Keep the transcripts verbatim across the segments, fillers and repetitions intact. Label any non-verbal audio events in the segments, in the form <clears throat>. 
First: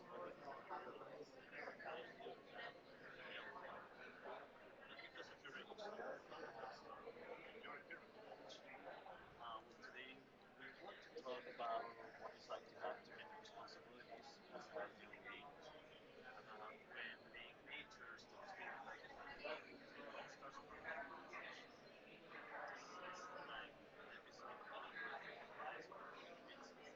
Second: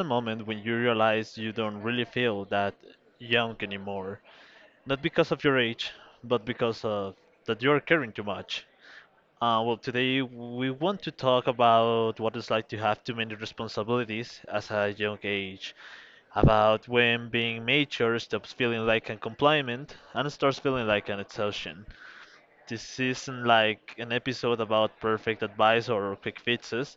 a moment when you realize you don't really feel that young anymore. Not because of your age, but because of that you're caring too much. Uh, well, today we want to talk about what it's like to have too many responsibilities as a young age, about when being mature stops feeling like a compliment and starts feeling like an exhaustion. This isn't like an episode about perfect advice or quick fixes.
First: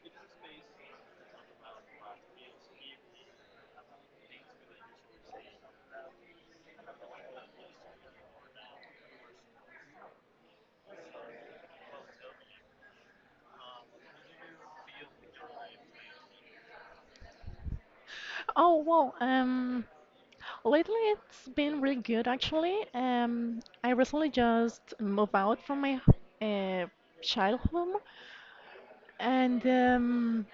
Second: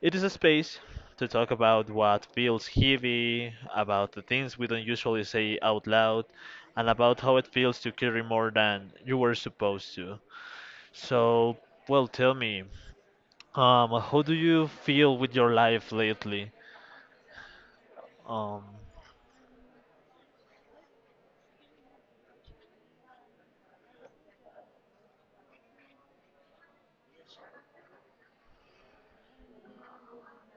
It is a space to talk about what feels heavy, about the things we don't usually say out loud, and about how it feels to carry more than you were supposed to. So, well, Tell me, um, how do you feel with your life lately? Um, Oh, well, um, lately it's been really good actually. Um, I recently just moved out from my uh, child home, and um,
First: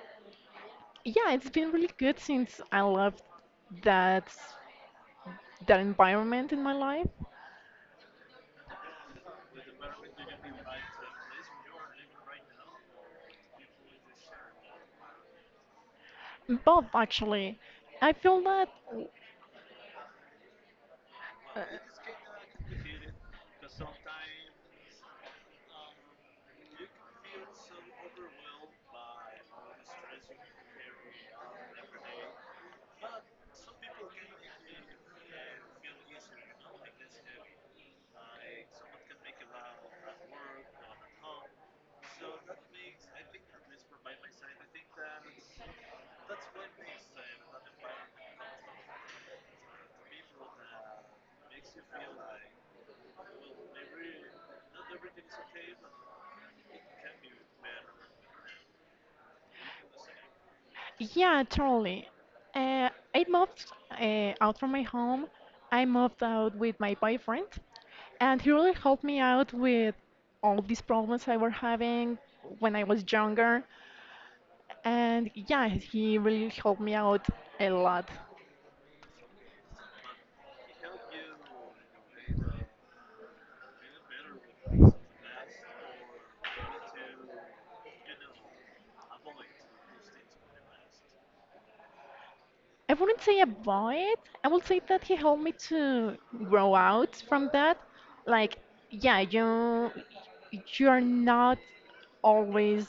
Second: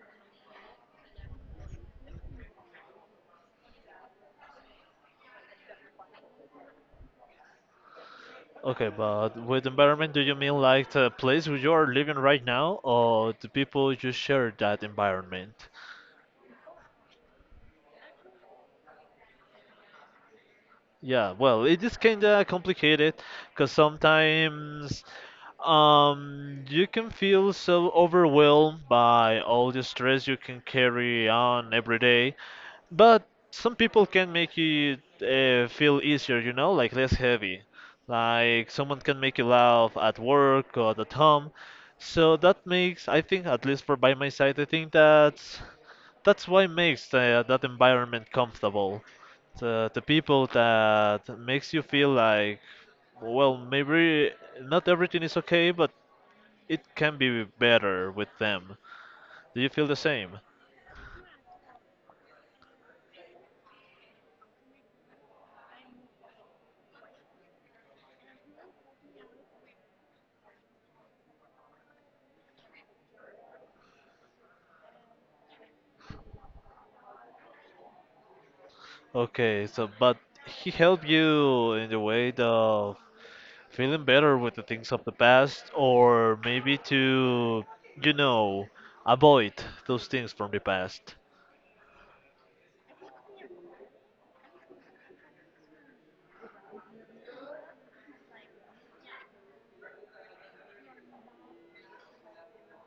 yeah, it's been really good since I left that that environment in my life. okay, but with environment, do you mean like the place where you are living right now, or the people you share that environment? Both actually, I feel that. Yeah, uh, well, it is kind of complicated because sometimes um, you can feel so overwhelmed by all the stress you can carry on every day but some people can make you uh, feel easier, you know, like less heavy. Like someone can make you laugh at work or at home. So that makes, I think, at least for by my side, I think that's that's why makes the, that environment comfortable. The the people that makes you feel like, well, maybe not everything is okay, but it can be better with them. Do you feel the same? Yeah, totally. Uh, I moved uh, out from my home. I moved out with my boyfriend, and he really helped me out with all these problems I were having when I was younger. And yeah, he really helped me out a lot. Okay, so but he helped you in the way of feeling better with the things of the past, or maybe to, you know, avoid those things from the past. I wouldn't say avoid. I would say that he helped me to grow out from that. Like, yeah, you you're not always.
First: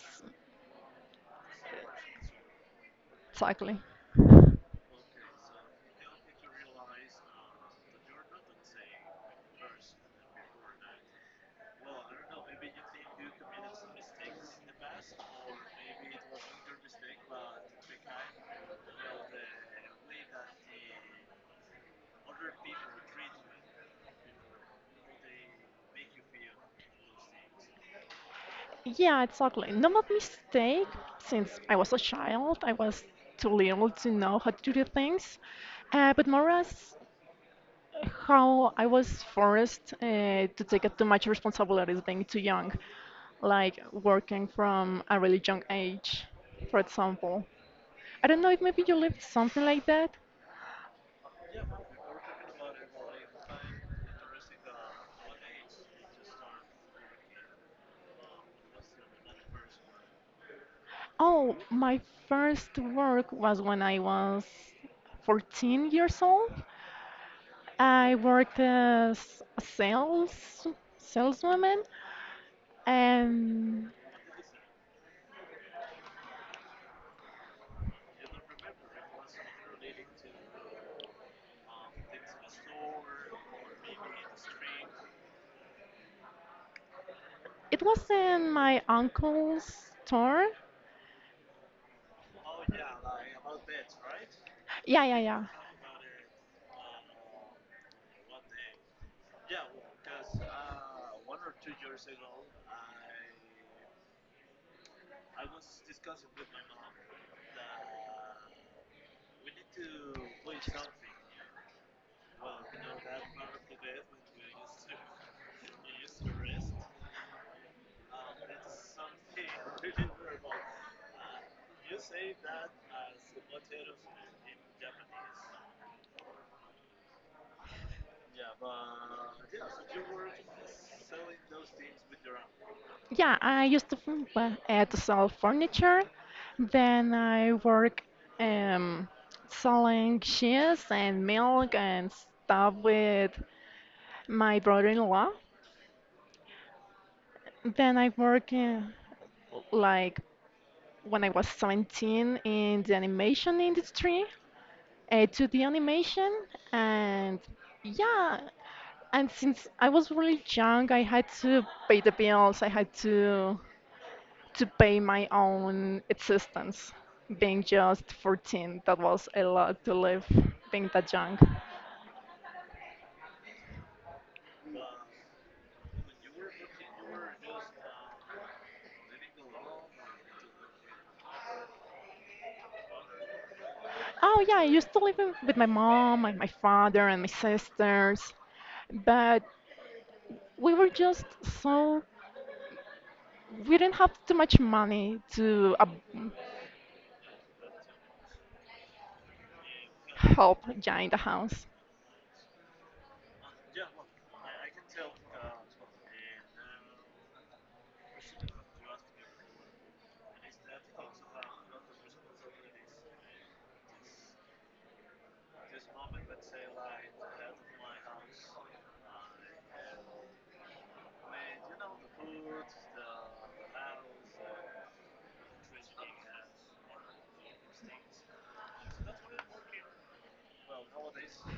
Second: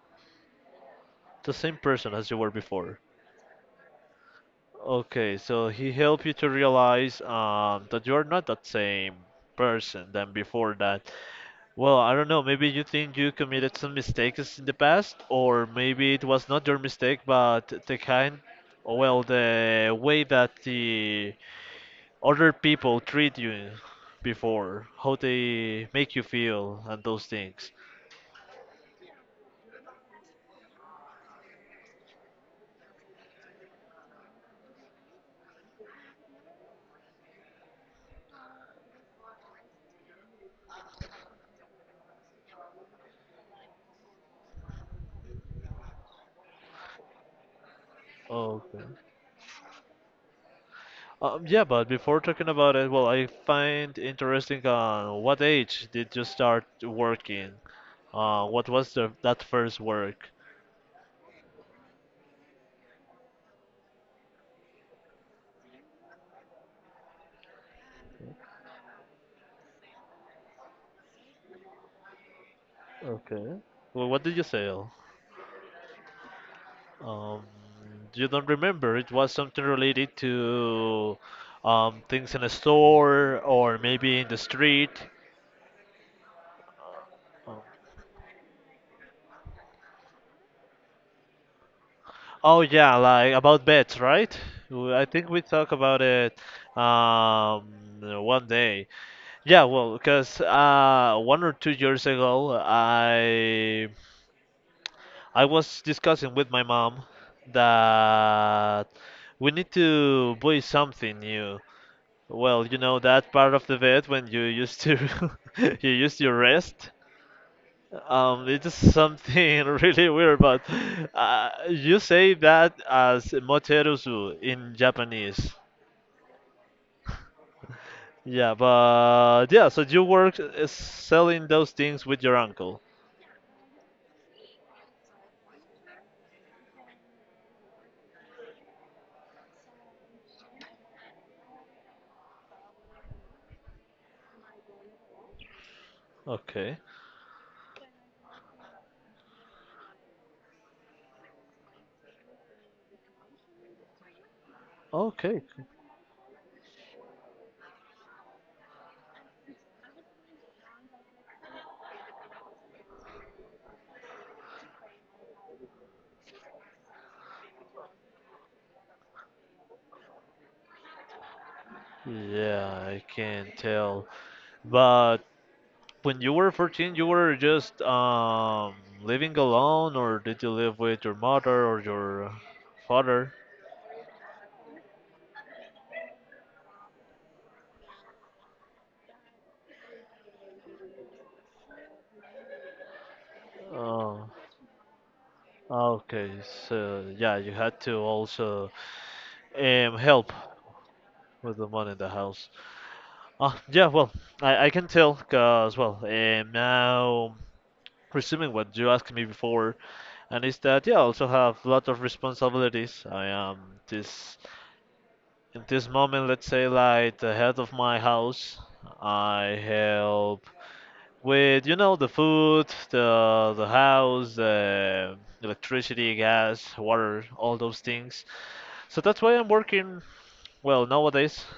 The same person as you were before. Exactly. Okay, so he helped you to realize um, that you are not that same person than before that. Well, I don't know. Maybe you think you committed some mistakes in the past, or maybe it was not your mistake, but the kind, or well, the way that the other people treat you before, how they make you feel, and those things. Yeah, exactly. No, not a mistake, since I was a child, I was too little to know how to do things, uh, but more as how I was forced uh, to take up too much responsibilities being too young, like working from a really young age, for example. I don't know if Okay. maybe you lived something like that. Um, yeah, but before talking about it, well, I find interesting on what age did you start working? Uh, what was the, that first work? Oh, my first work was when I was fourteen years old. I worked as a sales saleswoman, Okay. and Well, what did you say? Um, you don't remember. It was something related to um, things in a store or maybe in the street. Um, it was in my uncle's store. Oh yeah, like about bets, right? W- I Yeah, yeah, think we yeah. talk about it um, one day. Yeah, well, because uh, one or two years ago, I I was discussing with my mom that we need to buy something new. Well, you know that part of the bed when you used to <laughs> you used your rest. Um, it is something <laughs> really weird, but uh, you say that as moterusu in Japanese. Yeah, but yeah, so you work uh, selling those things with your uncle. Yeah, I used to f- well, uh, to sell furniture. Then I work um, selling cheese and milk and stuff with my brother-in-law. Okay. Then I work uh, like when I was seventeen in the animation industry, uh, Okay. to the animation. And yeah, and since I was really young, I had to pay the bills, I had to to pay my own existence, being just fourteen. That was a lot to live, being that young. Yeah, I can tell. But when you were fourteen, you were just um living alone, or did you live with your mother or your father? Oh yeah, I used to live with with my mom and my father and my sisters, but we were just so we didn't have Oh, too much money to, uh, okay. So yeah, you had to also um help help, yeah, in the with house. the money in the house. Ah, yeah. Well, I I can tell, cause well, um, now resuming what you asked me before, and is that yeah, I also have a lot of responsibilities. I am this in this moment, let's say, like the head of my house. I help with you know the food, the the house, uh, electricity, gas, water, all those things. So that's why I'm working well nowadays. <laughs>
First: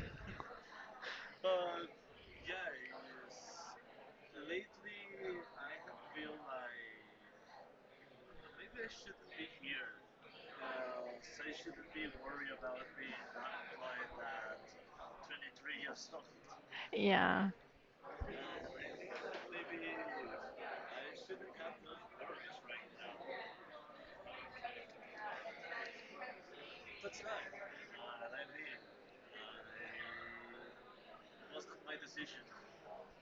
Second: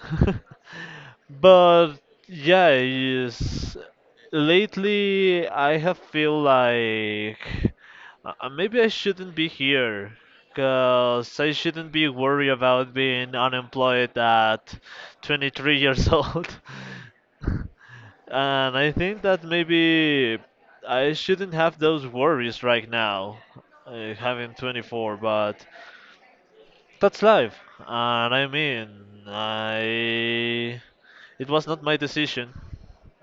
But yeah, yes, lately I have feel like uh, uh, maybe I shouldn't be here. Because I shouldn't be worried about being unemployed at twenty-three years old. Yeah, <laughs> And I think that maybe I shouldn't have those worries right now, uh, having twenty-four, but that's life. And I mean, I. It was not my decision.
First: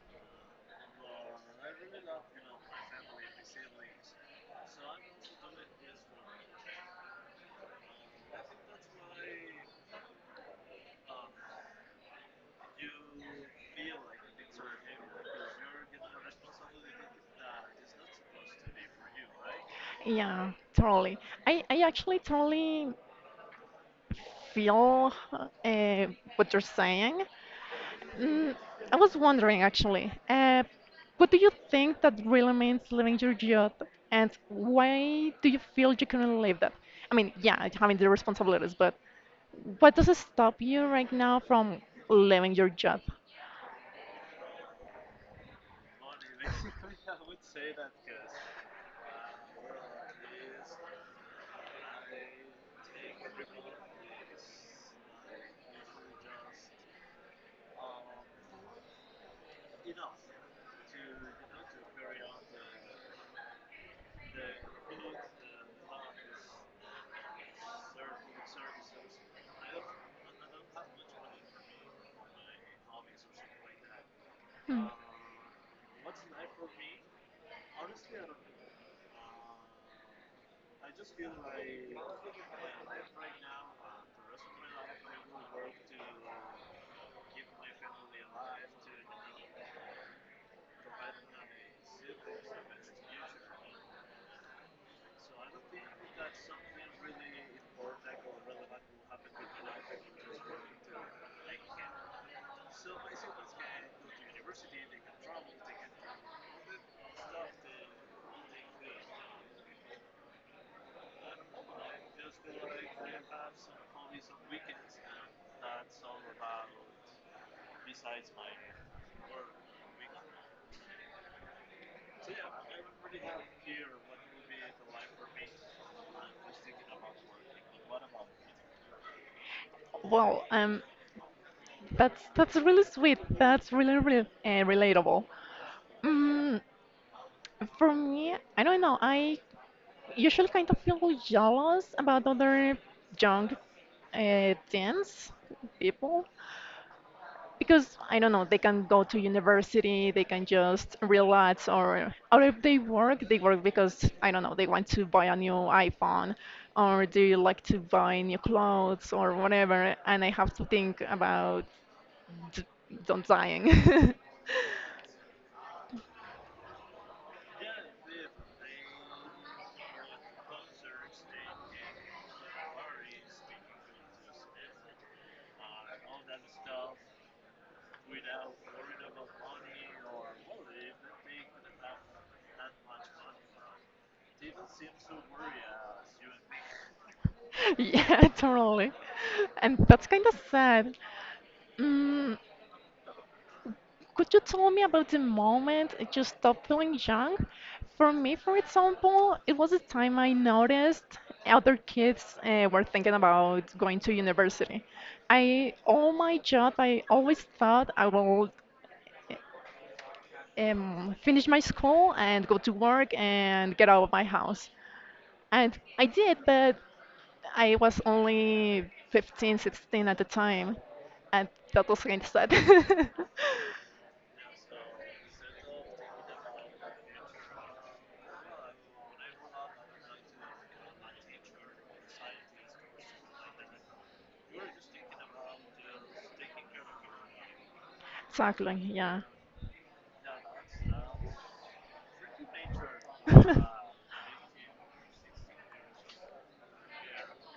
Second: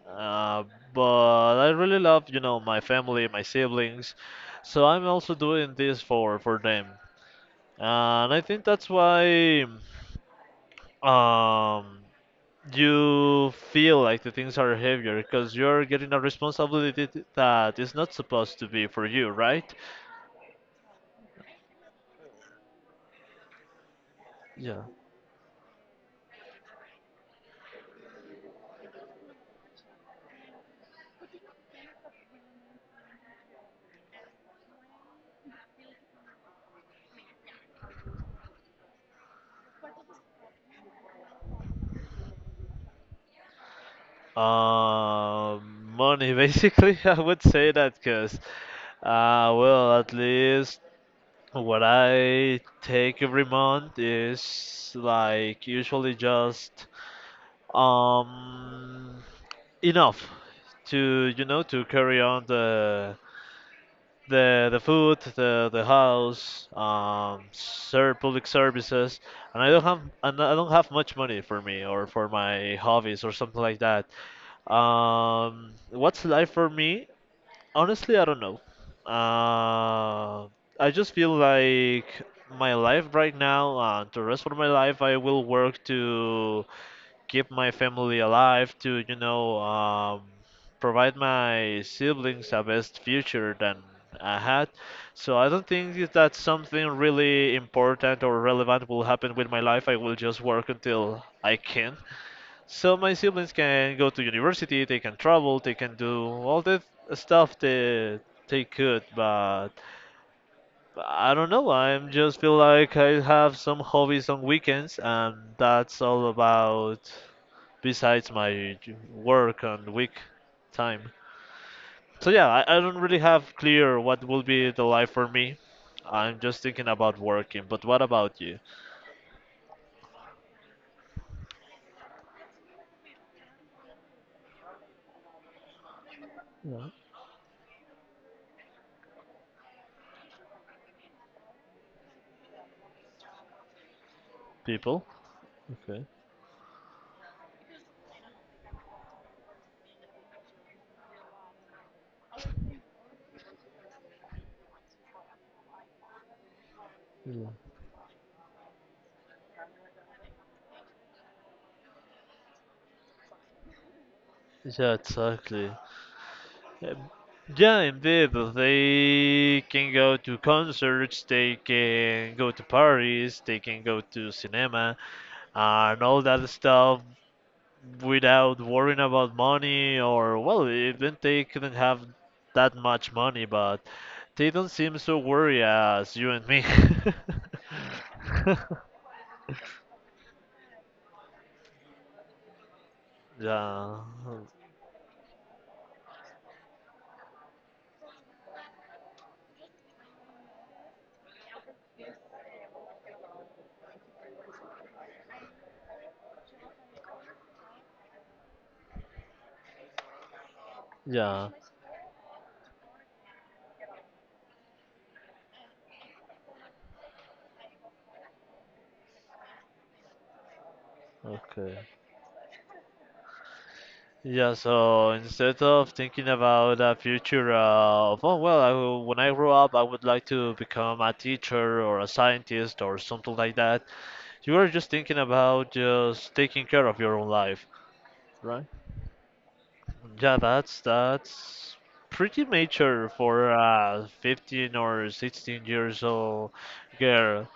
Uh, but I really love, you know, my family, my siblings. So I'm also doing this for, for them. And I think that's why. Um, you feel like the things are heavier because you're getting a responsibility th- that is not supposed to be for you, right? yeah, totally. I i actually totally Yeah. feel, uh, what you're saying. Mm, i was wondering actually, uh, what do you think that really means, living your youth? And why do you feel you couldn't live that? I mean, yeah, having the responsibilities, but what does it stop you right now from living your job? Um, money, <laughs> basically, I would say that because, uh, well, at least what I take every month is like usually just um enough to you know to carry on the the the food, the the house, um, serve public services, and I don't have and I don't have much money for me or for my hobbies or something like that. Hmm. Um, what's life for me? Honestly, I don't know. Uh, I just feel like my life right now, uh, the rest of my life, I will work to keep my family alive, to you know, um, provide my siblings a best future than I had. So I don't think if that something really important or relevant will happen with my life. I will just work until I can. So my siblings can go to university, they can travel, they can do all the stuff that they could, but I don't know. I'm just feel like I have some hobbies on weekends, and that's all about besides my j- work and week time. So yeah, I, I don't really have clear what will be the life for me. I'm just thinking about working. But what about you, Well, um, that's that's really sweet. That's really, really, uh, relatable. Mm, yeah, for me, I don't know. I usually kind of feel jealous about other young, uh, people? teens, Okay. people, because I don't know, they can go to university, they can just relax, or or if they work, they work because I don't know, they want to buy a new iPhone, or they Yeah. like to buy new clothes or whatever, and I have to think about d- don't dying. Yeah, exactly. Um, yeah, indeed. They can go to concerts, they can go to parties, they can go to cinema, and all that stuff without worrying about money or well even they couldn't have that much money but they don't seem so worried as you and me. <laughs> Yeah, <laughs> totally, <laughs> and that's kind of sad. Mm, Yeah, Could you tell me about the moment you stopped feeling young? For me, for example, it was the time I noticed other kids, uh, were thinking about going to university. I, all my job, I always thought I will um, finish yeah, my school and go to work and get out of my house. And I did, but I was only fifteen, sixteen at the time. And okay, that was really sad. <laughs> yeah, so instead of thinking about a future uh, of oh well I, will- when I grow up I would like to become a teacher or a scientist or something like that you are just thinking about just taking care of your own life. Exactly, yeah. Yeah, that's that's pretty mature for <laughs> a fifteen or sixteen years old girl.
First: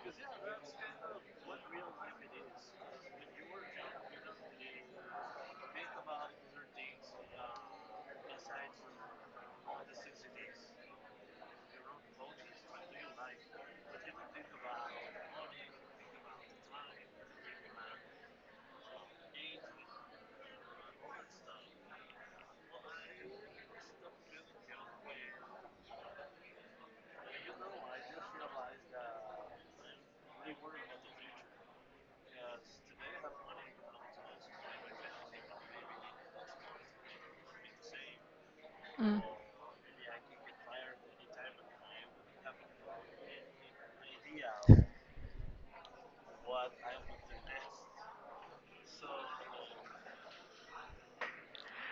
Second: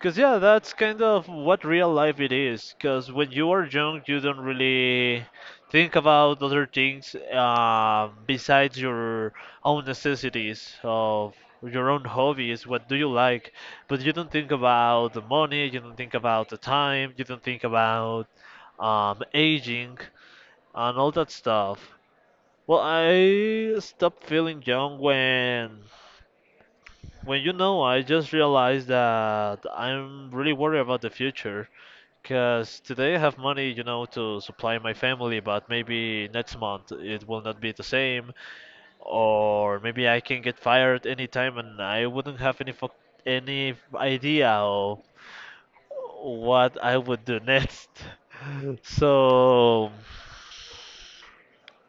Cause yeah, that's kind of what real life it is. Cause when you are young, you don't really think about other things um, besides your own necessities of your own hobbies. What do you like? But you don't think about the money. You don't think about the time. You don't think about um, aging and all that stuff. Well, I stopped feeling young when when you know I just realized that I'm really worried about the future because today I have money, you know, to supply my family, but maybe next month it will not be the same, Mm. or maybe I can get fired anytime and I wouldn't have any fuck any idea of what I would do next. <laughs> So.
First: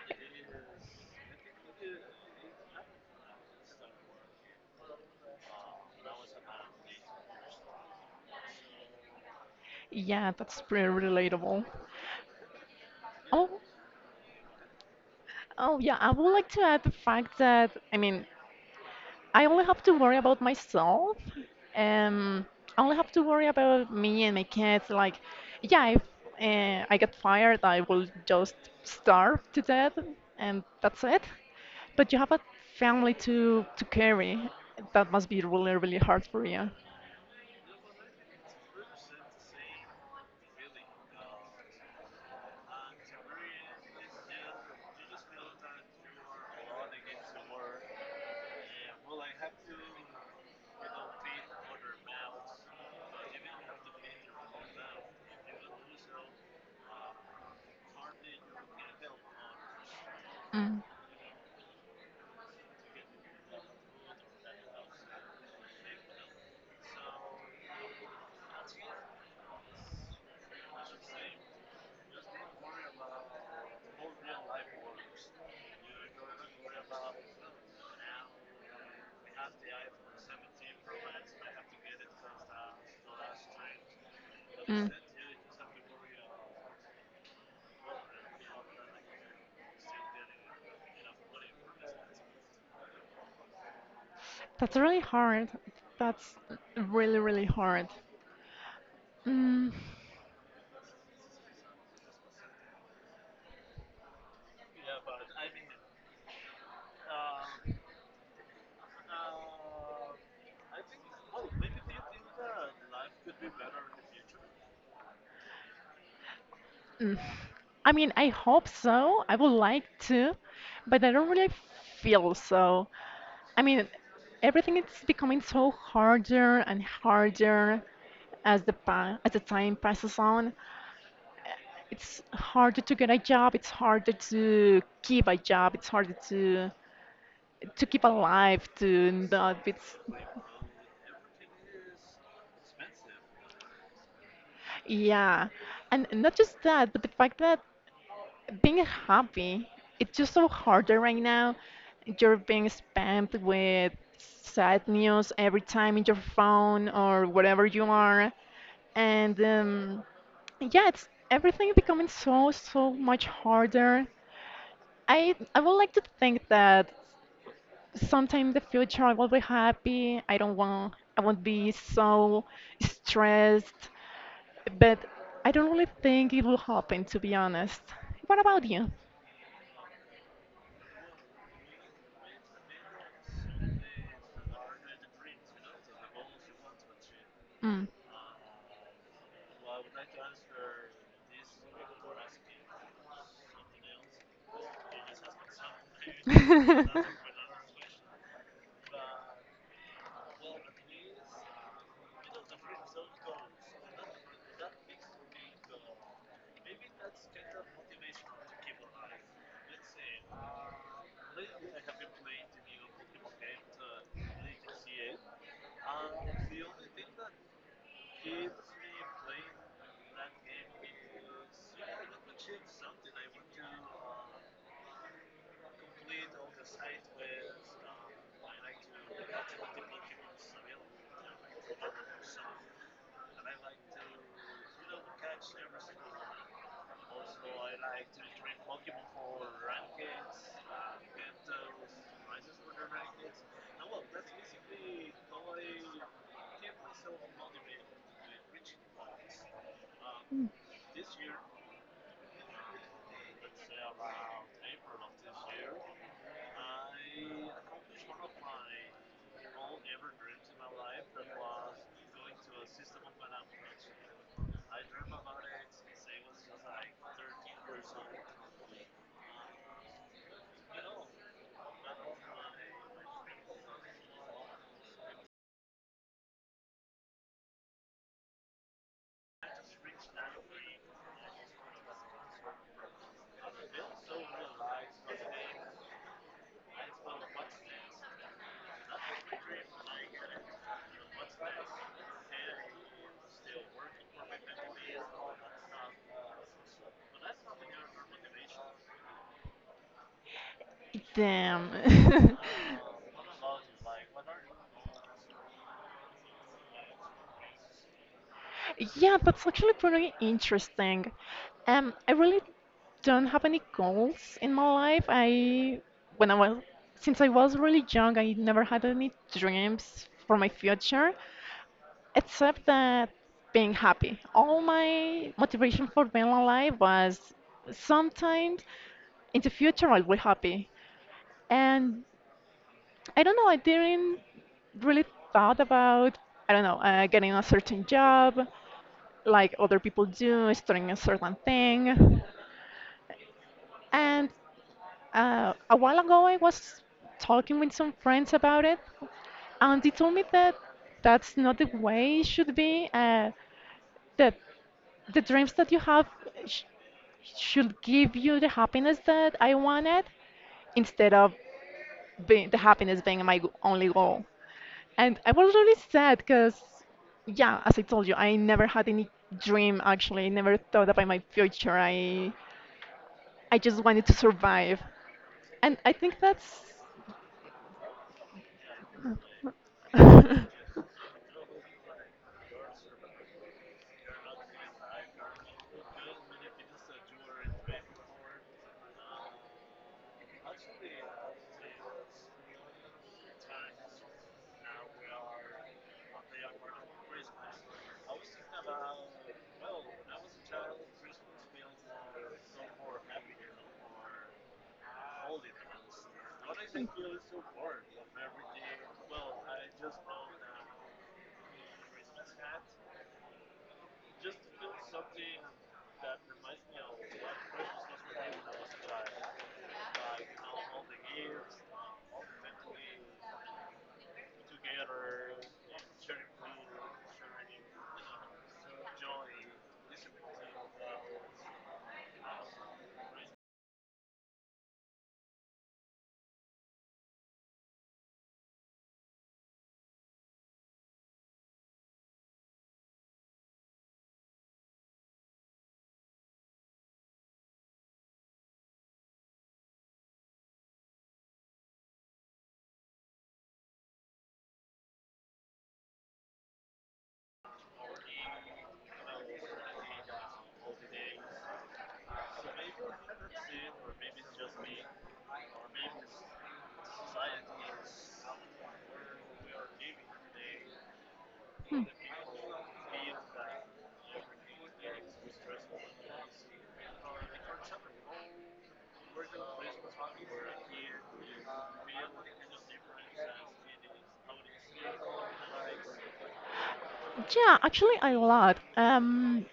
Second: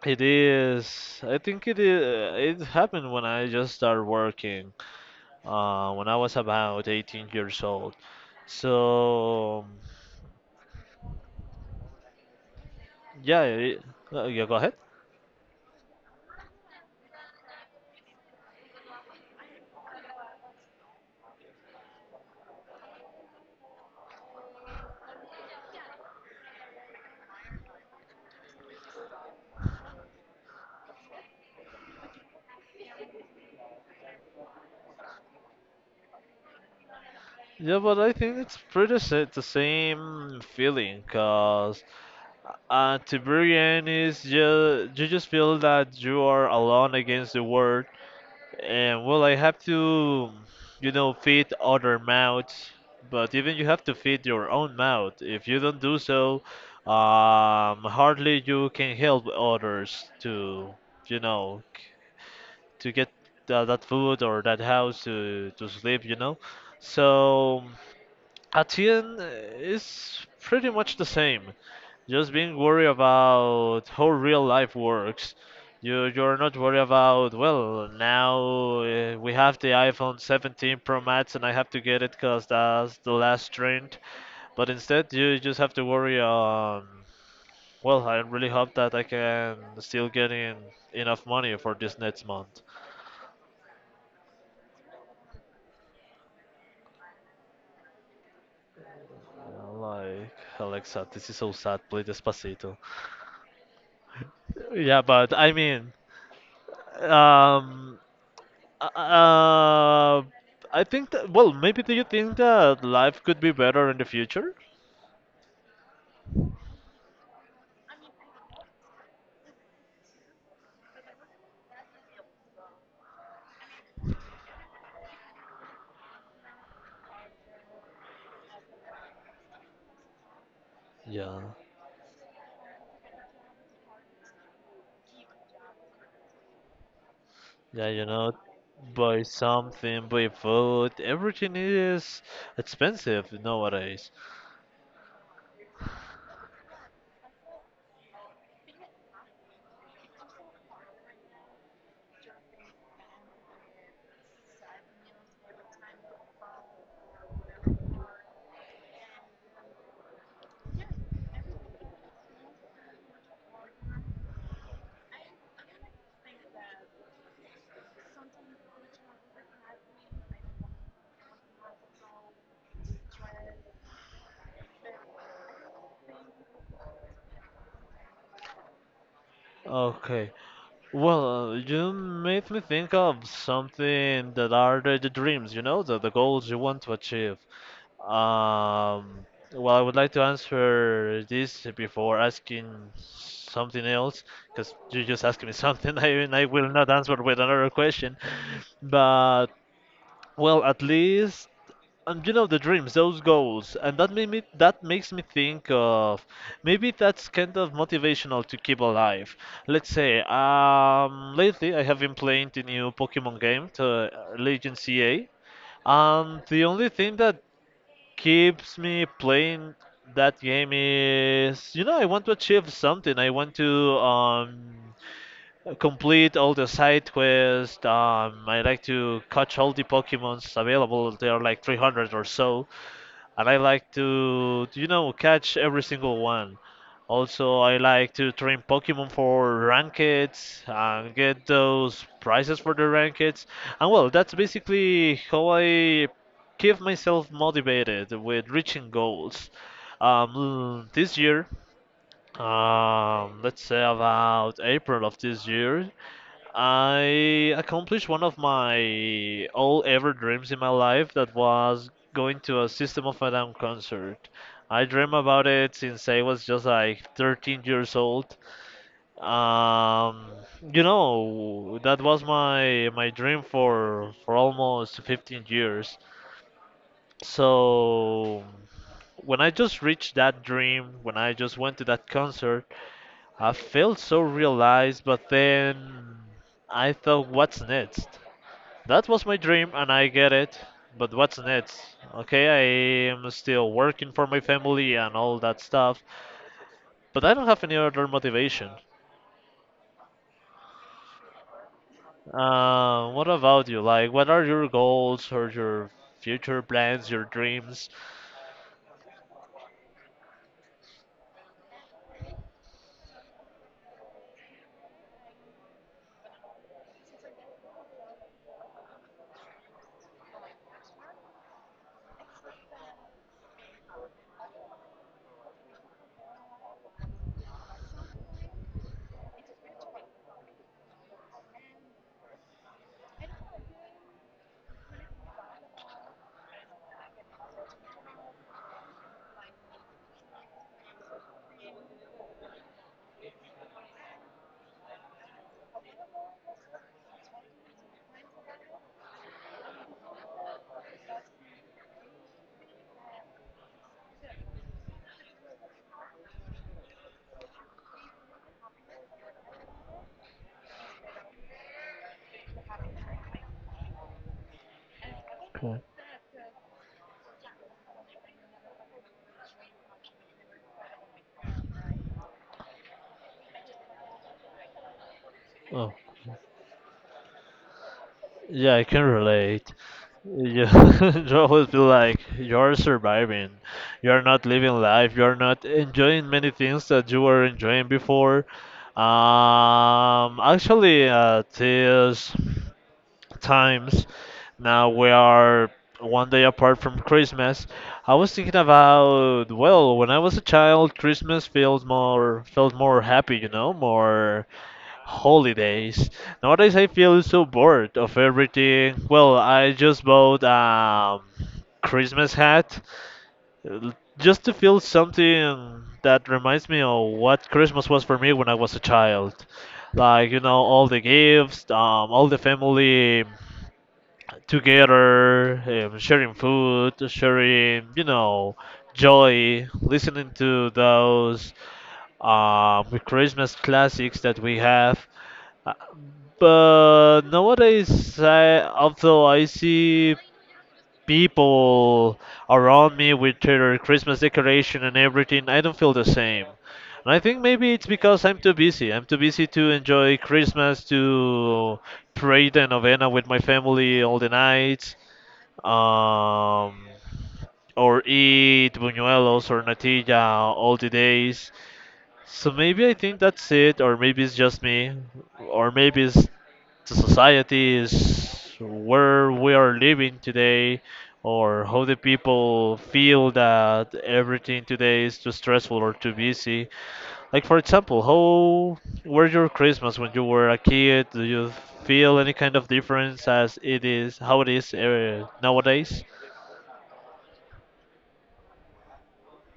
It is. I think it is. It happened when I just started working, uh, when I was about eighteen years old. So, Yeah, that's pretty relatable. yeah, Oh, it, uh, yeah, go ahead. oh yeah, I would like to add the fact that I mean, I only have to worry about myself. Um, I only have to worry about me and my kids. Like, yeah, if uh, I get fired, I will just starve to death, and that's it. But you have a family to to carry. That must be really, really hard for you. Yeah, but I think it's pretty sa- the same feeling, cause at the very end is just you just feel that you are alone against the world, and well, I have to, you know, feed other mouths, but even you have to feed your own mouth. If you don't do so, um, hardly you can help others to, Mm. you know, c- to get tha- that food or that house to, to sleep, you know. So at the end, uh, it's pretty much the same. Just being worried about how real life works. You you're not worried about well now uh, we have the iPhone seventeen Pro Max and I have to get it because that's the last trend. But Mm. instead you just have to worry on well I really hope that I can still get in enough money for this next month. That's really hard. That's really, really hard. Mm, I'm like, Alexa, this is so sad. Play Despacito. Yeah, but I mean, um, uh, I think that, well, maybe do you think that life could be better in the future? mm. I mean, I hope so. I would like to, but I don't really feel so. I mean, everything is becoming so harder and harder, as the pa as the time passes on. Yeah. It's harder to get a job. It's harder to keep a job. It's harder to to Yeah, keep you know, alive. To buy not be. something, buy food, everything is expensive nowadays. Yeah, and not just that, but the fact that being happy, it's just so harder right now. You're being spammed with sad news every time in your phone or wherever you are, and um, yeah, it's everything becoming so, so much harder. I I would like to think that sometime in the future I will be happy. I don't want I won't be so stressed, but I don't really think it will happen, to be honest. What about you? Okay. Well, uh, you made me think of something that are the, the dreams, you know, the, the goals you want to achieve. Mm. Um, well, I would like to answer this before asking something else, because you just asked me something, <laughs> I, and I will not <laughs> answer with another question. But, well, at least. And you know the dreams, those goals, and that made me that makes me think of maybe that's kind of motivational to keep alive. Let's say, um, lately I have been playing the new Pokemon game, the uh, Legend C A, and the only thing that keeps me playing that game is, you know, I want to achieve something. I want to um, complete all the side quests. Um, I like to catch all the Pokemons available. There are like three hundred or so and I like to, you know, catch every single one. Also, I like to train Pokemon for rankeds and get those prizes for the rankeds. And well, that's basically how I keep myself motivated with reaching goals. Um, this year, um, let's say about April of this year, I accomplished one of my all ever dreams in my life that was going to a System of a Down concert. I dream about it since I was just like thirteen years old. Um, you know, that was my my dream for for almost fifteen years. So when I just reached that dream, when I just went to that concert, I felt so realized, but then I thought, what's next? That was my dream and I get it. But what's next? Okay, I am still working for my family and all that stuff, but I don't have any other motivation. Damn. <laughs> Uh, Uh, what about you? Like, what are your goals or your future plans, your dreams? Yeah, that's actually pretty interesting. Um, I really don't have any goals in my life. I, when I was, since I was really young, I never had any dreams for my future, except that being happy. All my motivation for being alive was sometimes in the future I'll be happy. And I don't know. I didn't really thought about, I don't know, uh, getting a certain job, like other people do, starting a certain thing. And uh, a while ago, I was talking with some friends about it, and they told me that that's not the way it should be. Uh, that the dreams that you have sh- should give you the happiness that I wanted, instead of being, the happiness being my g- only goal. And I was really Okay. sad because, yeah, as I told you, I never had any dream actually. I never thought about my future. I I just wanted to survive. And Oh, I think that's yeah, I can relate. <laughs> yeah, Yeah, <laughs> Joe would be like, "You're surviving. You're not living life. You're not enjoying many things that you were enjoying before." Um, actually, uh, this times. Now we are one day apart from Christmas. I was thinking about, well, when I was a child, Christmas feels more felt more happy, you know, more holidays. Nowadays I feel so bored of everything. Well, I just bought um Christmas hat l- just to feel something that reminds me of what Christmas was for me when I was a child. Like, you know, all the gifts, um, all the family together, um, sharing food, sharing, you know, joy, listening to those um, Christmas classics that we have. Uh, But nowadays, I, although I see people around me with their Christmas decoration and everything, I don't feel the same. And I think maybe it's because I'm too busy. I'm too busy to enjoy Christmas, to pray the novena with my family all the nights, um, or eat buñuelos or natilla all the days. So maybe I think that's it, or maybe it's just me, or maybe it's the society is where we are living today, or how the people feel that everything today is too stressful or too busy. Like for example, how were your Christmas when you were a kid? Do you feel any kind of difference as it is how it is uh, nowadays? actually a lot. Um,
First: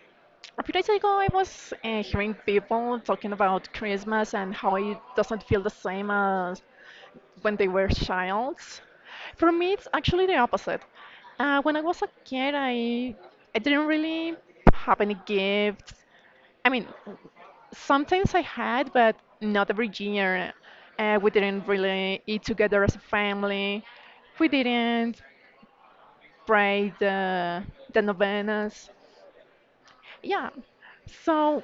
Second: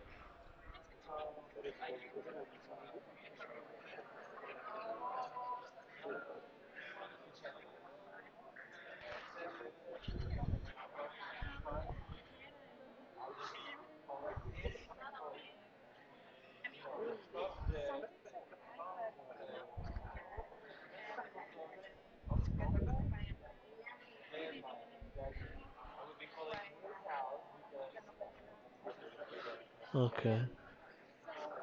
a few days ago, I was uh, hearing people talking about Christmas and how it doesn't feel the same as when they were childs. For me, it's actually the opposite. Uh, when I was a kid, I I didn't really have any gifts. I mean, sometimes I had, but not every year. Uh, we didn't really eat together as a family. We didn't pray the, the novenas. Okay. Yeah. So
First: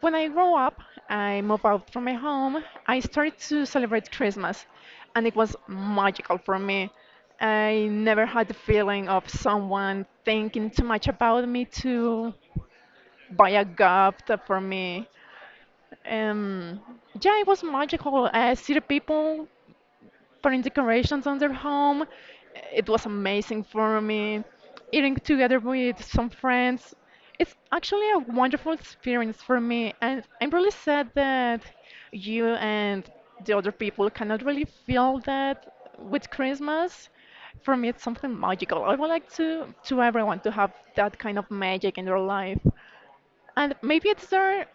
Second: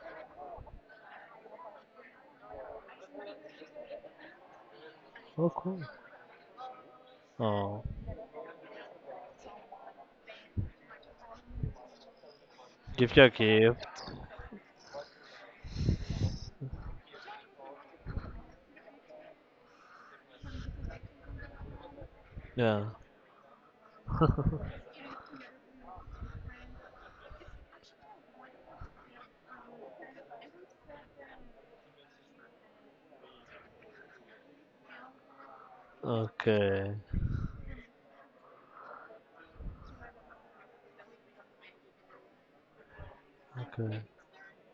when I grew up, I moved out from my home. I started to celebrate Christmas, and it Oh, was cool. magical for me. Oh, I never had the feeling of someone thinking too much about me to give you a buy a gift. gift for me. Um, yeah, it was magical. I see the people putting decorations on their home. Yeah. It was amazing for me. <laughs> Eating together with some friends. It's actually a wonderful experience for me, and I'm really sad that you and the other people cannot really feel that with Okay. Christmas. For me, it's something magical. I would like to to everyone to have that kind of magic in their life. And Okay. maybe it's there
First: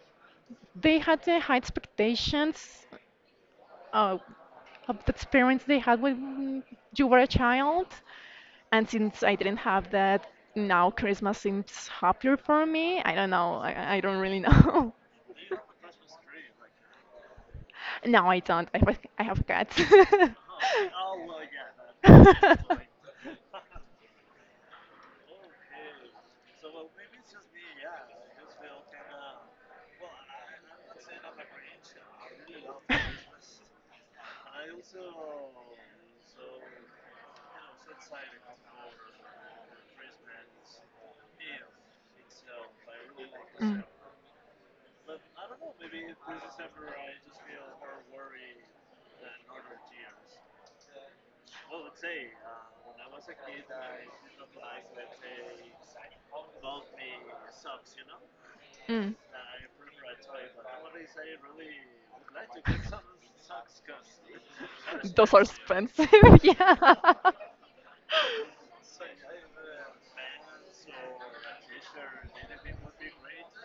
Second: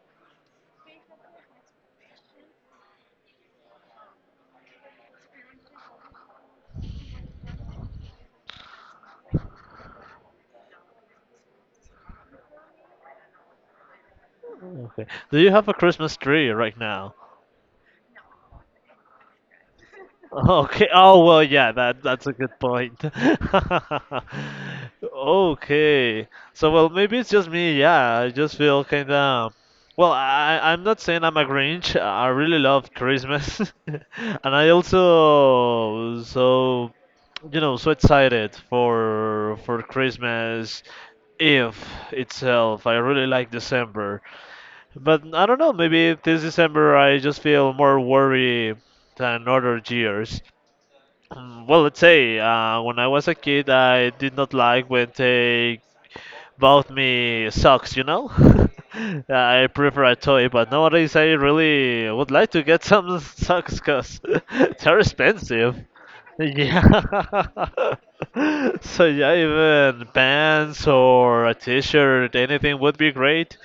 they had the high expectations, uh, of the experience they had when you were a child. And since I didn't have that, now Christmas seems happier for me. I don't know. I, I I don't really know. <laughs> Okay. Do you have a Christmas tree right now? <laughs> No, I don't. I have, I have cats. Okay. Oh well, yeah, that that's a good point. <laughs> Okay. So well, maybe it's just me. Yeah, I just feel kind of. Well, I I- am not saying I'm a Grinch. I really love Christmas, <laughs> and I also so you know so excited for for Christmas Eve <laughs> itself. I really like Mm. December. But I don't know, maybe this December I just feel more worry than other years. <clears throat> Mm, well, let's say uh, when I was a kid, I did not like when they bought me socks, you know? <laughs> Mm. I prefer a toy, but nowadays I really would like to get <laughs> some <laughs> socks because <laughs> they're Those are expensive. expensive, <laughs> yeah. Yeah. <laughs> So yeah, even pants or a t-shirt, anything would be great,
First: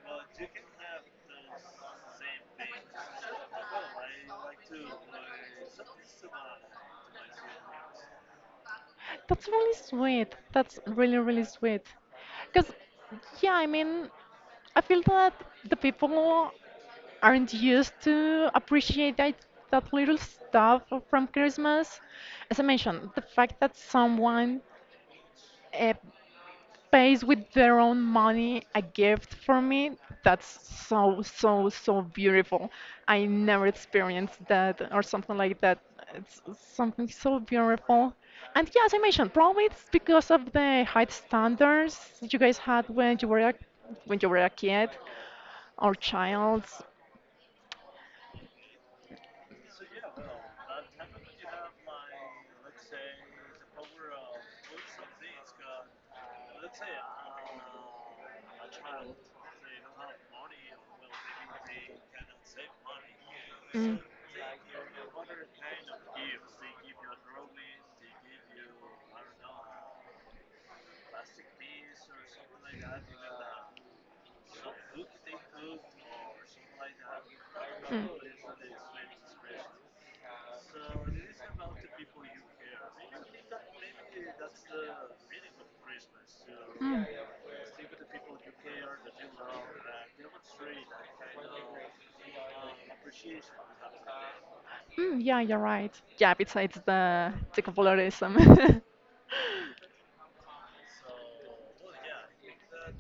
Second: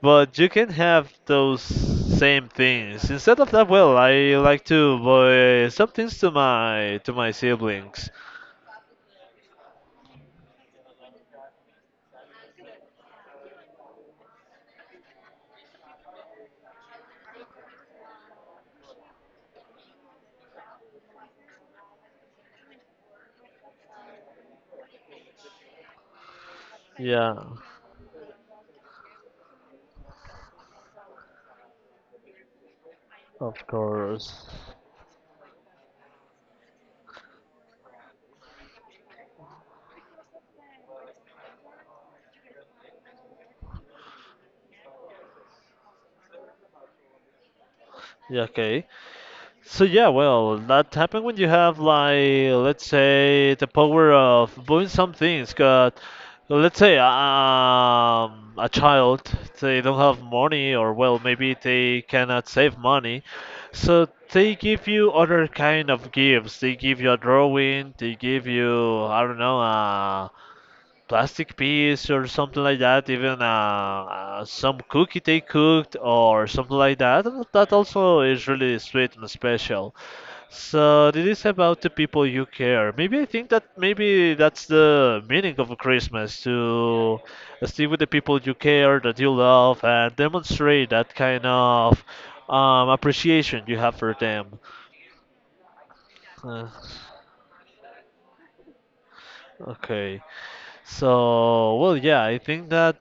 but you can have those same things. Instead of that, well, I like to buy some things to my to my siblings. That's really sweet. That's really, really sweet. Because, yeah, I mean, I feel that the people aren't used to appreciate that, that little stuff from Christmas. As I mentioned, the fact that someone, uh, pays Yeah, with their own money a gift for me, that's so, so, so beautiful. I of never experienced course. that or something like that. It's something so beautiful. And yeah, as I mentioned, probably it's because of the high standards you guys had when you were a, when you were a kid or child. Yeah, okay. So yeah, well, that happens when you have like let's say the power of doing some things. Cause let's say um, a child they don't have money or well maybe they cannot save money, so they give you other kind of gifts. They give you a drawing. They give you I don't know. Uh, plastic piece or something like that, even uh, uh, some cookie they cooked or something like that. That Hmm. also is really sweet and special. So it is about the people you care. Maybe I think that maybe that's the meaning of Christmas Hmm. to stay with the people you care, that you love, and demonstrate that kind of um, appreciation you have for them. Mm, yeah, you're right. Yeah, Uh, besides the the colorism. <laughs> okay, so well, yeah, I think that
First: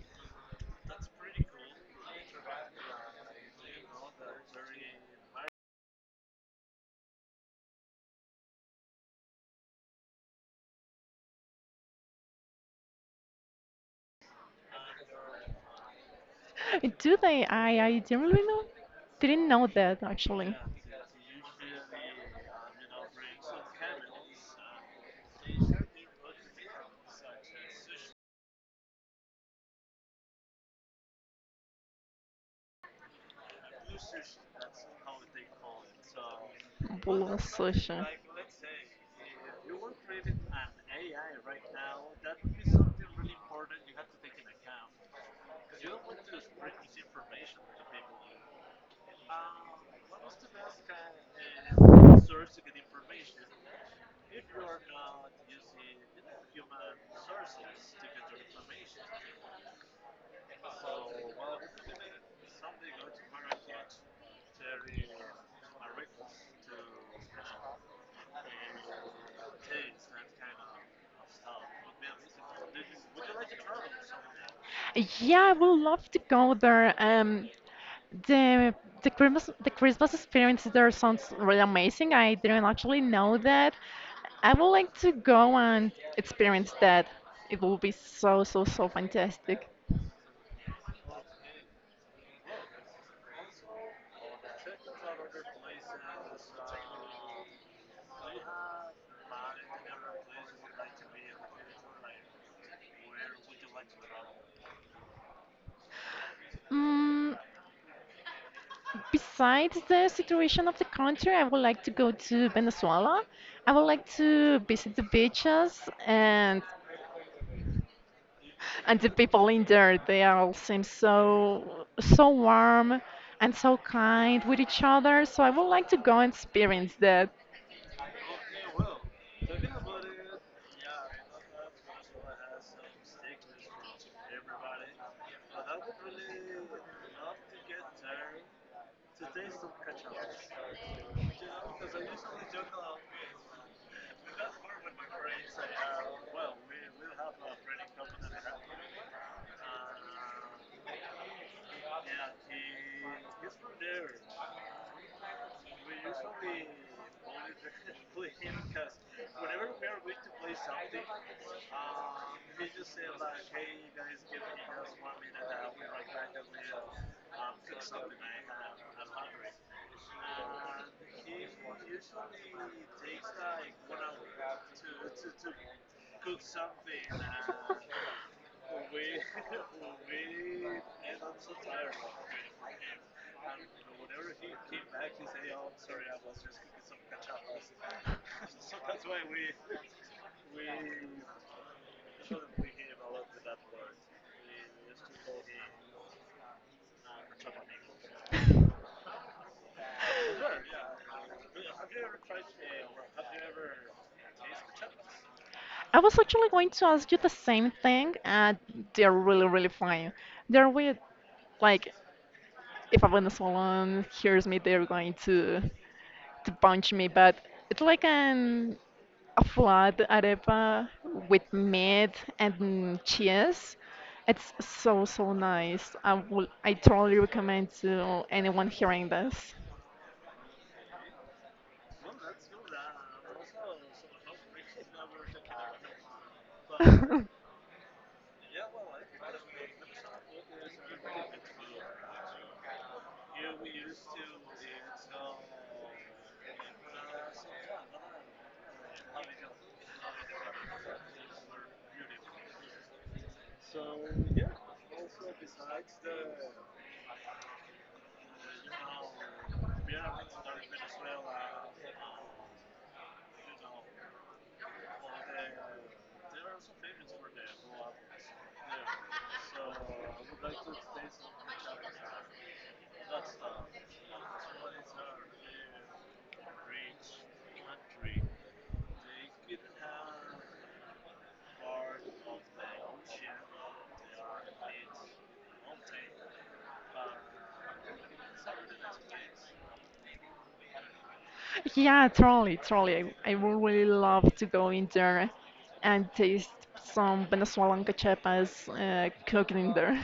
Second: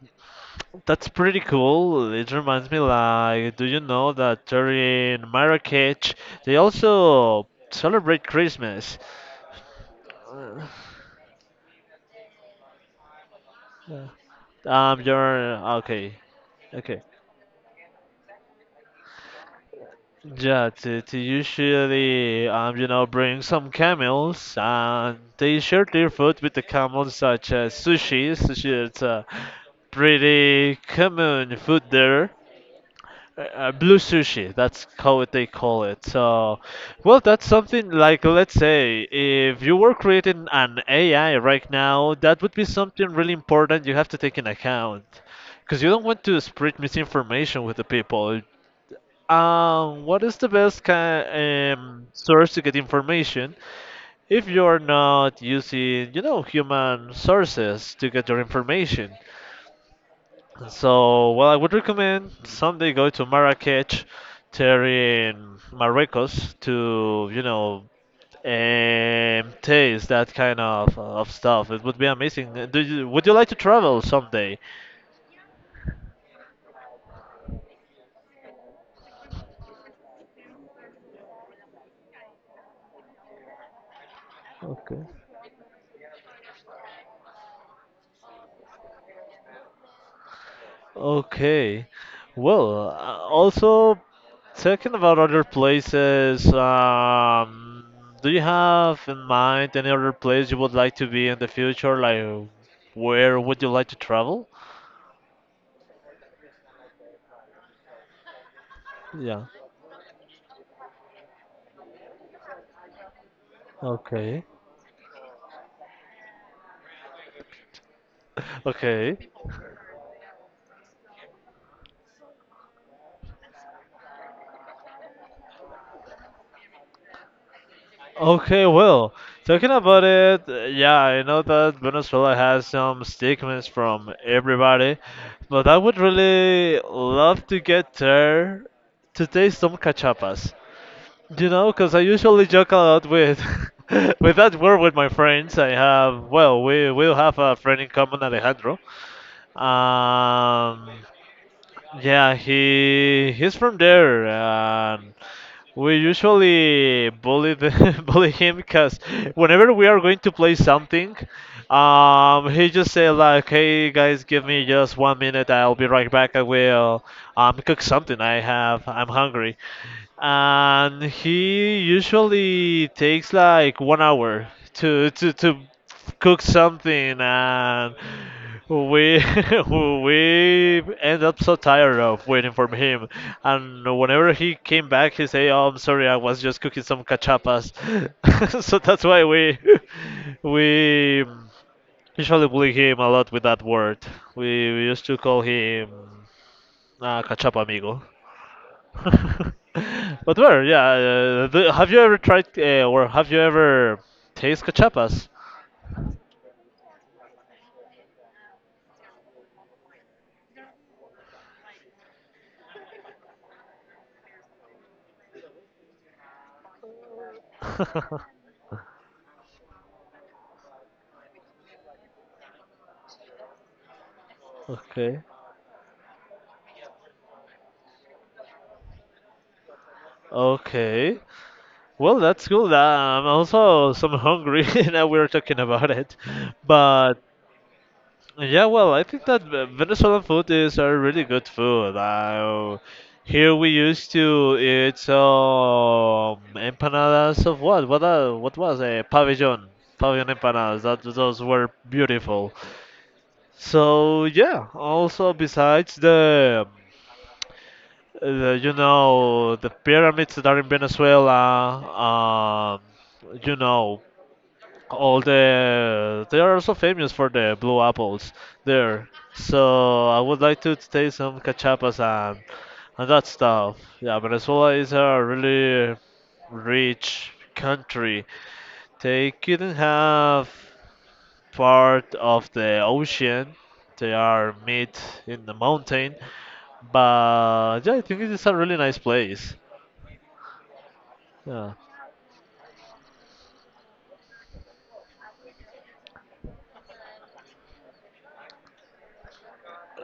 that's pretty cool. It reminds me, like, do you know that they're in Marrakech they also celebrate Christmas? Uh, yeah. Um, you're okay, okay. Do they? I I didn't really know. Didn't know that actually. Yeah, to, to usually, um, you know, bring some camels and they share their food with the camels, such as sushi. Sushi is a pretty common food there. Uh, uh, blue sushi. That's how it- they call it. So, well, Blue that's something sushi. like let's say if you were creating an A I right now, that would be something really important you have to take in account, because you don't want to spread misinformation with the people. Um, what is the best kind um, source to get information? If you're not using, you know, human sources to get your information. So, well, I would recommend someday go to Marrakech, there in Marruecos, to you know um, taste that kind of of stuff. It would be amazing. Uh, Do you, would you like to travel someday? Yeah, I would love to go there. Um, The the Christmas the Christmas experience there sounds really amazing. I didn't actually know that. I would like Okay. to go and experience that. It will be so, so, so fantastic. Okay. Well, uh, also talking about other places, um, do you have in mind any other place you would like to be in the future? Like, where would you like to travel? Mm, Yeah. besides the situation of the country, I would like to go to Venezuela. I would like Okay. <laughs> to visit the beaches and and the Okay. people in there. They all seem so, so warm and so kind with each other. So I would like to go and experience that. Okay, well, talking about it, uh, yeah, I know that Venezuela has some stigmas from everybody, but I would really love to get there to taste some cachapas. You know, because I usually joke a lot with <laughs> with that word with my friends. I have, well, we will have a friend in common, Alejandro. Um, yeah, he he's from there, and we usually bully the, <laughs> bully him because whenever we are going to play something, um, he just say like, "Hey guys, give me just one minute. I'll be right back. I will um, cook something. I have. I'm hungry." And he usually takes like one hour to to to cook something and we <laughs> <laughs> we end up so tired of waiting for him and whenever he came back he say oh I'm sorry I was just cooking some cachapas. <laughs> So that's why <laughs> we <laughs> we usually bully him a lot with that word. we, we used to call him uh, cachapa amigo. <laughs> <laughs> But where yeah, uh, the, have you ever tried uh, or have you ever taste cachapas? I was actually going to ask you the same thing, and they're really, really fine. They're with, like, if a Venezuelan hears me, they're going to to punch me, but it's like an a flat arepa with meat and cheese. It's <laughs> so, Okay. so nice. I will, I totally recommend to anyone hearing this. Okay. Well, that's cool. Nah, I'm also some hungry <laughs> now we're talking about it. But <laughs> yeah, well, I think that Ve- Venezuelan food is a really good food. Uh, here we used to eat um, empanadas of what? What uh, what was a pabellon? Pabellon empanadas. That those were beautiful. So yeah. Also besides the uh, you know the pyramids that are in Venezuela. Um, you know all the they are also famous for the blue apples there. So I would like to taste some cachapas and and that stuff. Yeah, Venezuela is a really rich country. They couldn't have part of the ocean. They are mid in the mountain, but yeah, I think it is a really nice place. Yeah. <laughs> Yeah, totally, totally. I I would really love to go in there and taste some Venezuelan cachapas, uh, cooking in there.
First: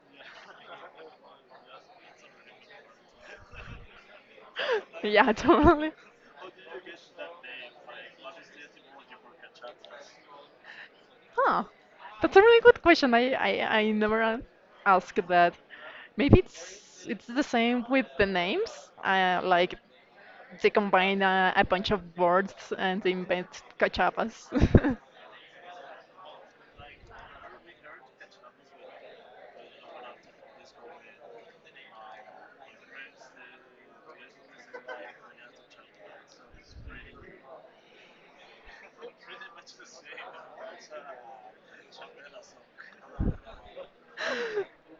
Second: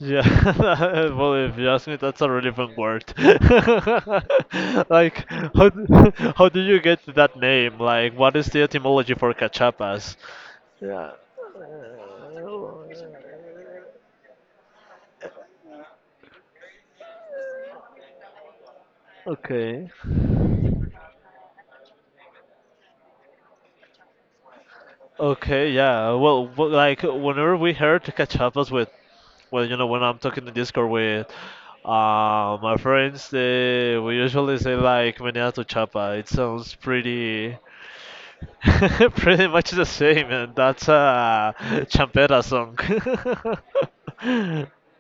Yeah. <laughs> Well, if you ask me, that's a relevant word. <laughs> <laughs> Like, Yeah, how totally. d- <laughs> how do you get that name? Like, what is the etymology for cachapas? Yeah. Huh. That's a really good question. I, I, I never a- asked that. Maybe it's it's the same with the names. Uh, like Okay. they combine, uh, a bunch of words, and they invent cachapas. <laughs> Okay, yeah. Well, w- like whenever we heard cachapas with, well, you know, when I'm talking in Discord with uh, my friends, they we usually say like meneada tu chapa. It sounds pretty <laughs> pretty much the same, and that's a champera song. <laughs>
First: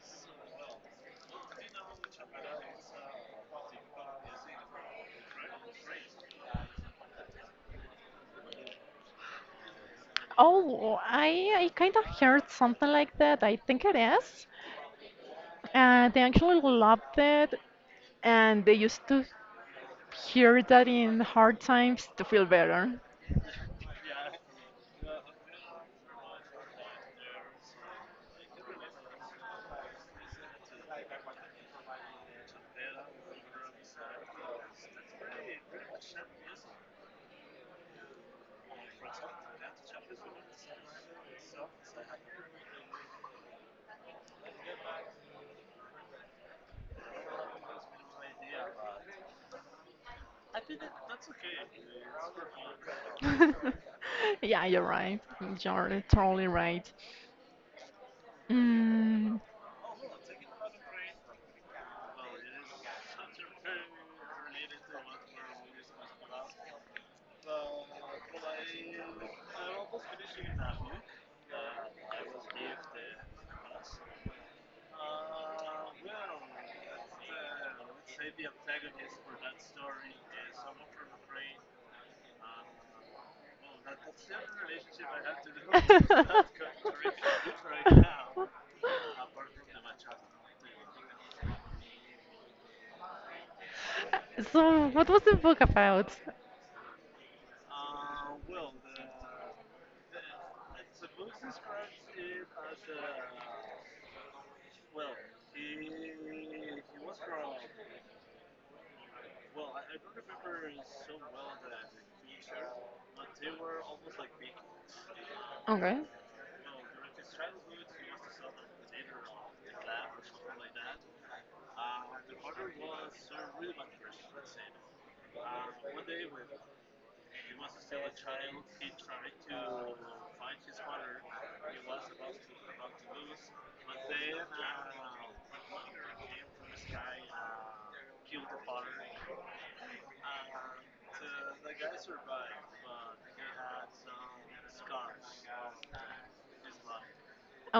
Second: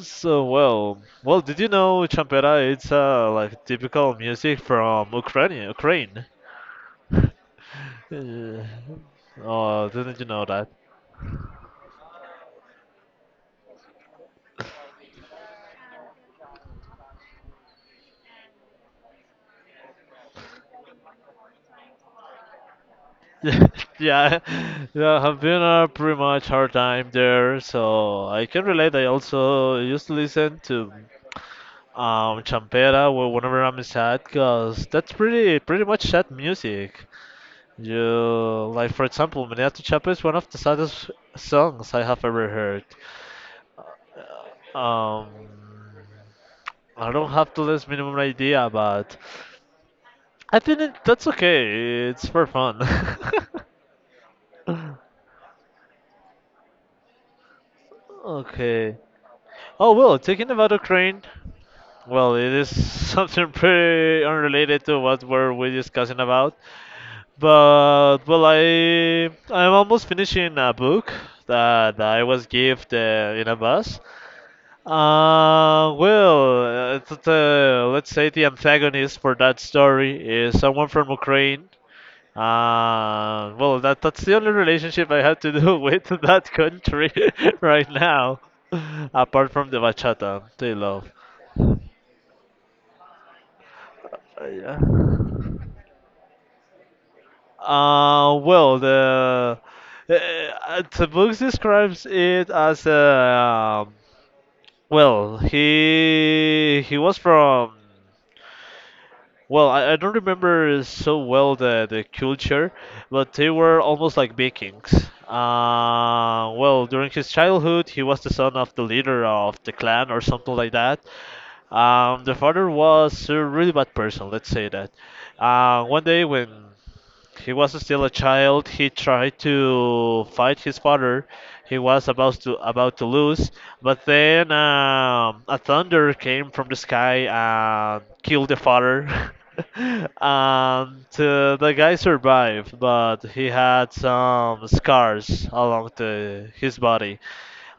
So well, well, did you know champera? It's uh, like typical music from Ukraine. Ukraine. <laughs> Yeah. Oh, didn't you know that? Oh, I I kind of heard something like that. I think it is. Uh, they actually loved it, and they used to hear that in hard times to feel better. <laughs> Yeah, yeah, I've been a pretty much hard time there, so I can relate. I also used to listen to um champera wh- whenever I'm sad, cause that's pretty pretty much sad music. Yeah, like for example, Meneato Chapa is one of the saddest songs I have ever heard. Um, I don't have the least minimum idea, but I think it, that's okay. It's for fun. <laughs> <laughs> Yeah, you're right. You're totally right. Okay. Mm, Oh well, talking about Ukraine, well, it is <laughs> something pretty unrelated to what were we discussing about. But well, I I'm almost finishing a book that I was gifted in a bus. Uh, well, uh, th- the, let's say the antagonist for that story is someone from Ukraine. Uh, well, that that's the only relationship I have to do <laughs> with that <laughs> country <laughs> right now, apart from the bachata they love. Uh, yeah. so, what was the book about? Uh, well, the uh, uh, the book describes it as a um, well, he he was from well, I, I don't remember so well the, the culture, but they were almost like Vikings. Okay. Okay. Uh, well, during his childhood, he was the son of the leader of the clan or something like that. Um, the father was a really bad person, let's say that. Uh, one day when he was still a child, he tried to fight his father. He was about to about to lose, but then um, a thunder came from the sky and killed the father. <laughs> And uh, the guy survived, but he had some scars along the, his body.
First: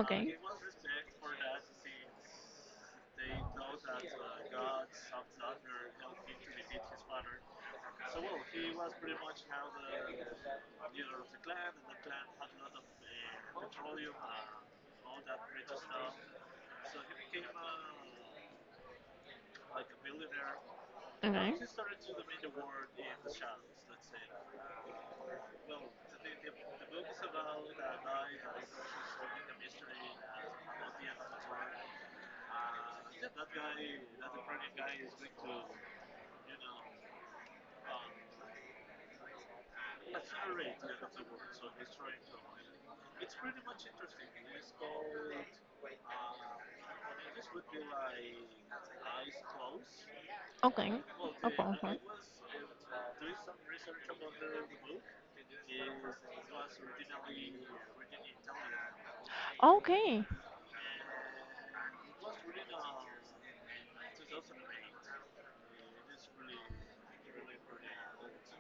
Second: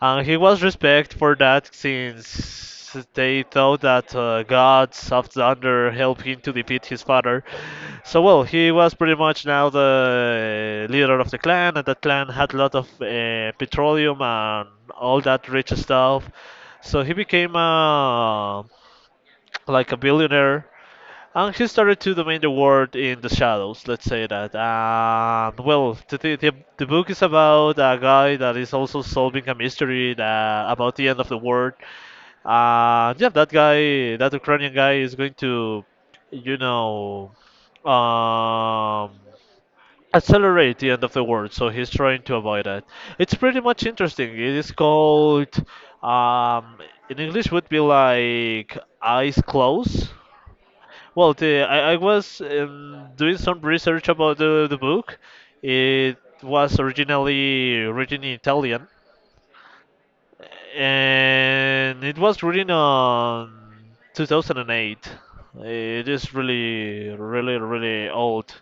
And he was respected for that since they thought that uh, gods of thunder helped him to defeat his father. So well, he was pretty much now the uh, leader of the clan, and that clan had a lot of uh, petroleum and all that rich stuff. So he became uh, like a billionaire, Okay. and he started to domain the world in the shadows, let's say that. And well, the, the, the the book is about a guy that is also solving a mystery that, about the end of the world. And yeah, that guy, that Ukrainian guy, is going to, you know, um, accelerate the end of the world. So he's trying to avoid it. It's pretty much interesting. It is called, um, in English would be like Eyes Closed. Okay. Well, the, Okay. I, I was um, doing some research about the, the book. It was originally written in Italian, and it was written on two thousand eight. It is really, really, really old.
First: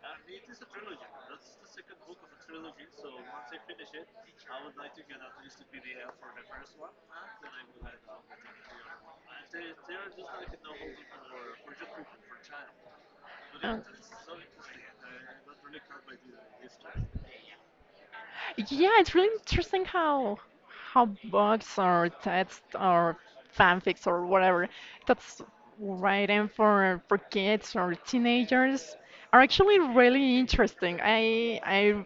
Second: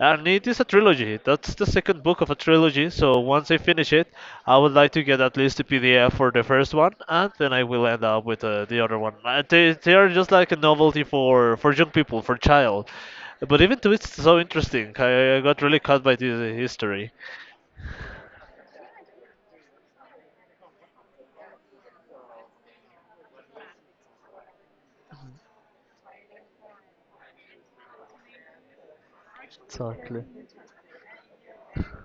And it is a trilogy. That's the second book of a trilogy. So once I finish it, I would like to get at least a P D F for the first one, and then I will end up with uh, the other one. Uh, They, they are just like a novelty for for young people, for child. But even though it's so interesting, I, I got really caught by this uh, Okay. history. Uh, Yeah, it's really interesting how how books or texts or fanfics or whatever that's writing for for kids or teenagers are actually Exactly. really interesting. I I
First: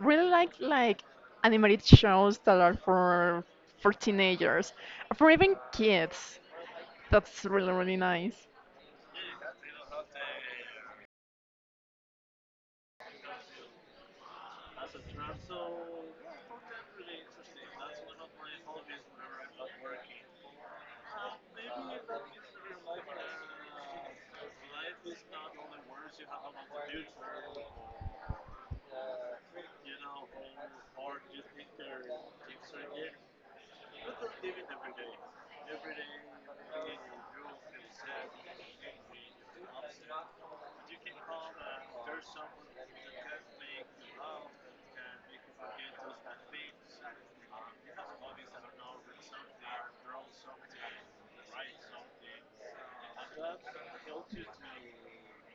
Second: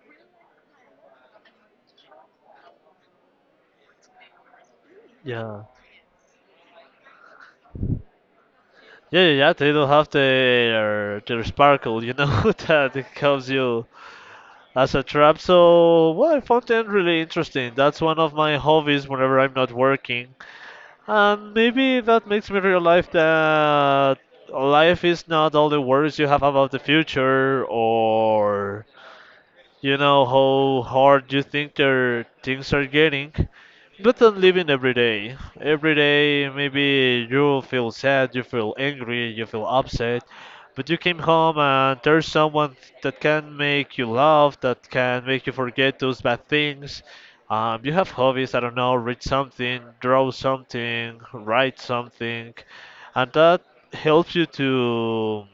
really like like animated shows that are for for teenagers or for even Yeah. kids. That's really, really nice. Yeah, yeah, yeah. They don't have their their sparkle, you know, <laughs> that it helps you as a trap. So, well, I found them really interesting. That's one of my hobbies whenever I'm not working. And maybe that makes me realize that life is not all the worries you have about the future or you know how hard you think their things are getting, but then living every day. Every day, maybe you feel sad, you feel angry, you feel upset, but you came home and there's someone that can make you laugh, that can make you forget those bad things. Um, you have hobbies, I don't know, read something, draw something, write something, and that helps you to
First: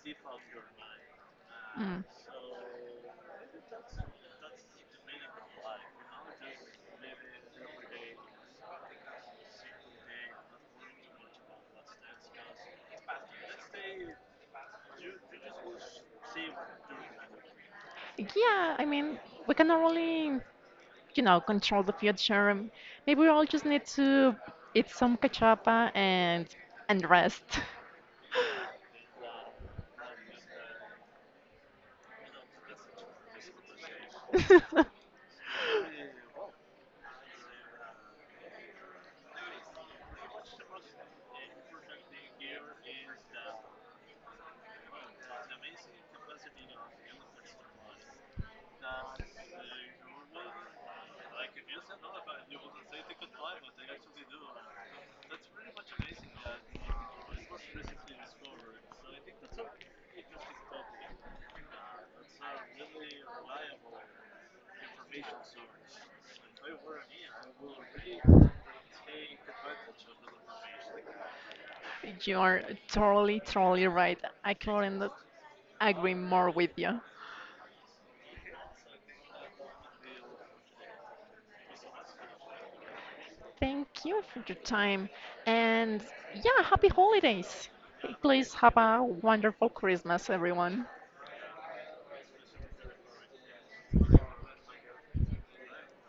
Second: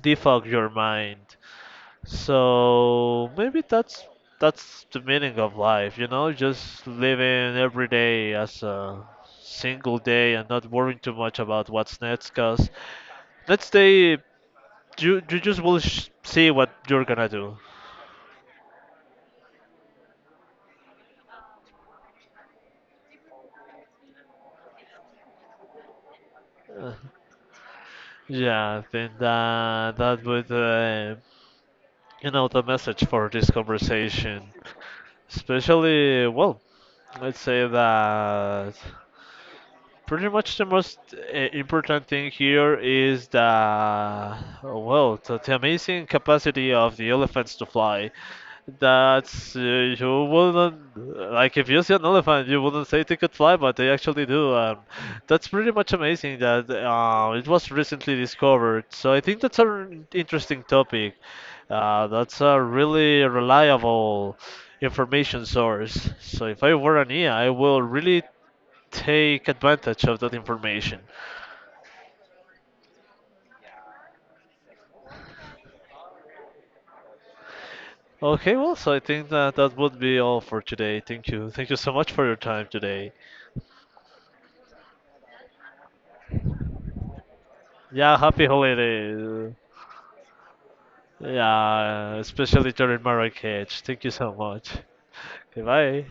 defog your mind. Mm. So maybe that's that's the meaning of life, you know, just living every day as a single day and not worrying too much about what's next, cause next day you you just will sh- see what you're gonna do. Yeah, I mean, we cannot really, you know, control the future. Um, Maybe we all just need to eat some cachapa and Uh, and rest. yeah, I think that that would uh, you know the message for this conversation, <laughs> especially well, let's say that. Pretty much the most uh, important thing here is the well, the, the amazing capacity of the elephants to fly. That's uh, you wouldn't like if you see an elephant, you wouldn't say they could fly, but they actually do. Um, that's pretty much amazing that uh, it was recently discovered. So I think that's an interesting topic. Uh, that's a really reliable information source. So if I were an I A, I will really take advantage of that information. You are totally, totally right. I couldn't agree more with you. Okay, well, so I think that that would be all for today. Thank you. Thank you so much for your time today. Thank you for your time. And yeah, happy holidays. Yeah, happy Please have a holidays. wonderful Christmas, everyone. Yeah, especially during Marrakech. Thank you so much. Goodbye.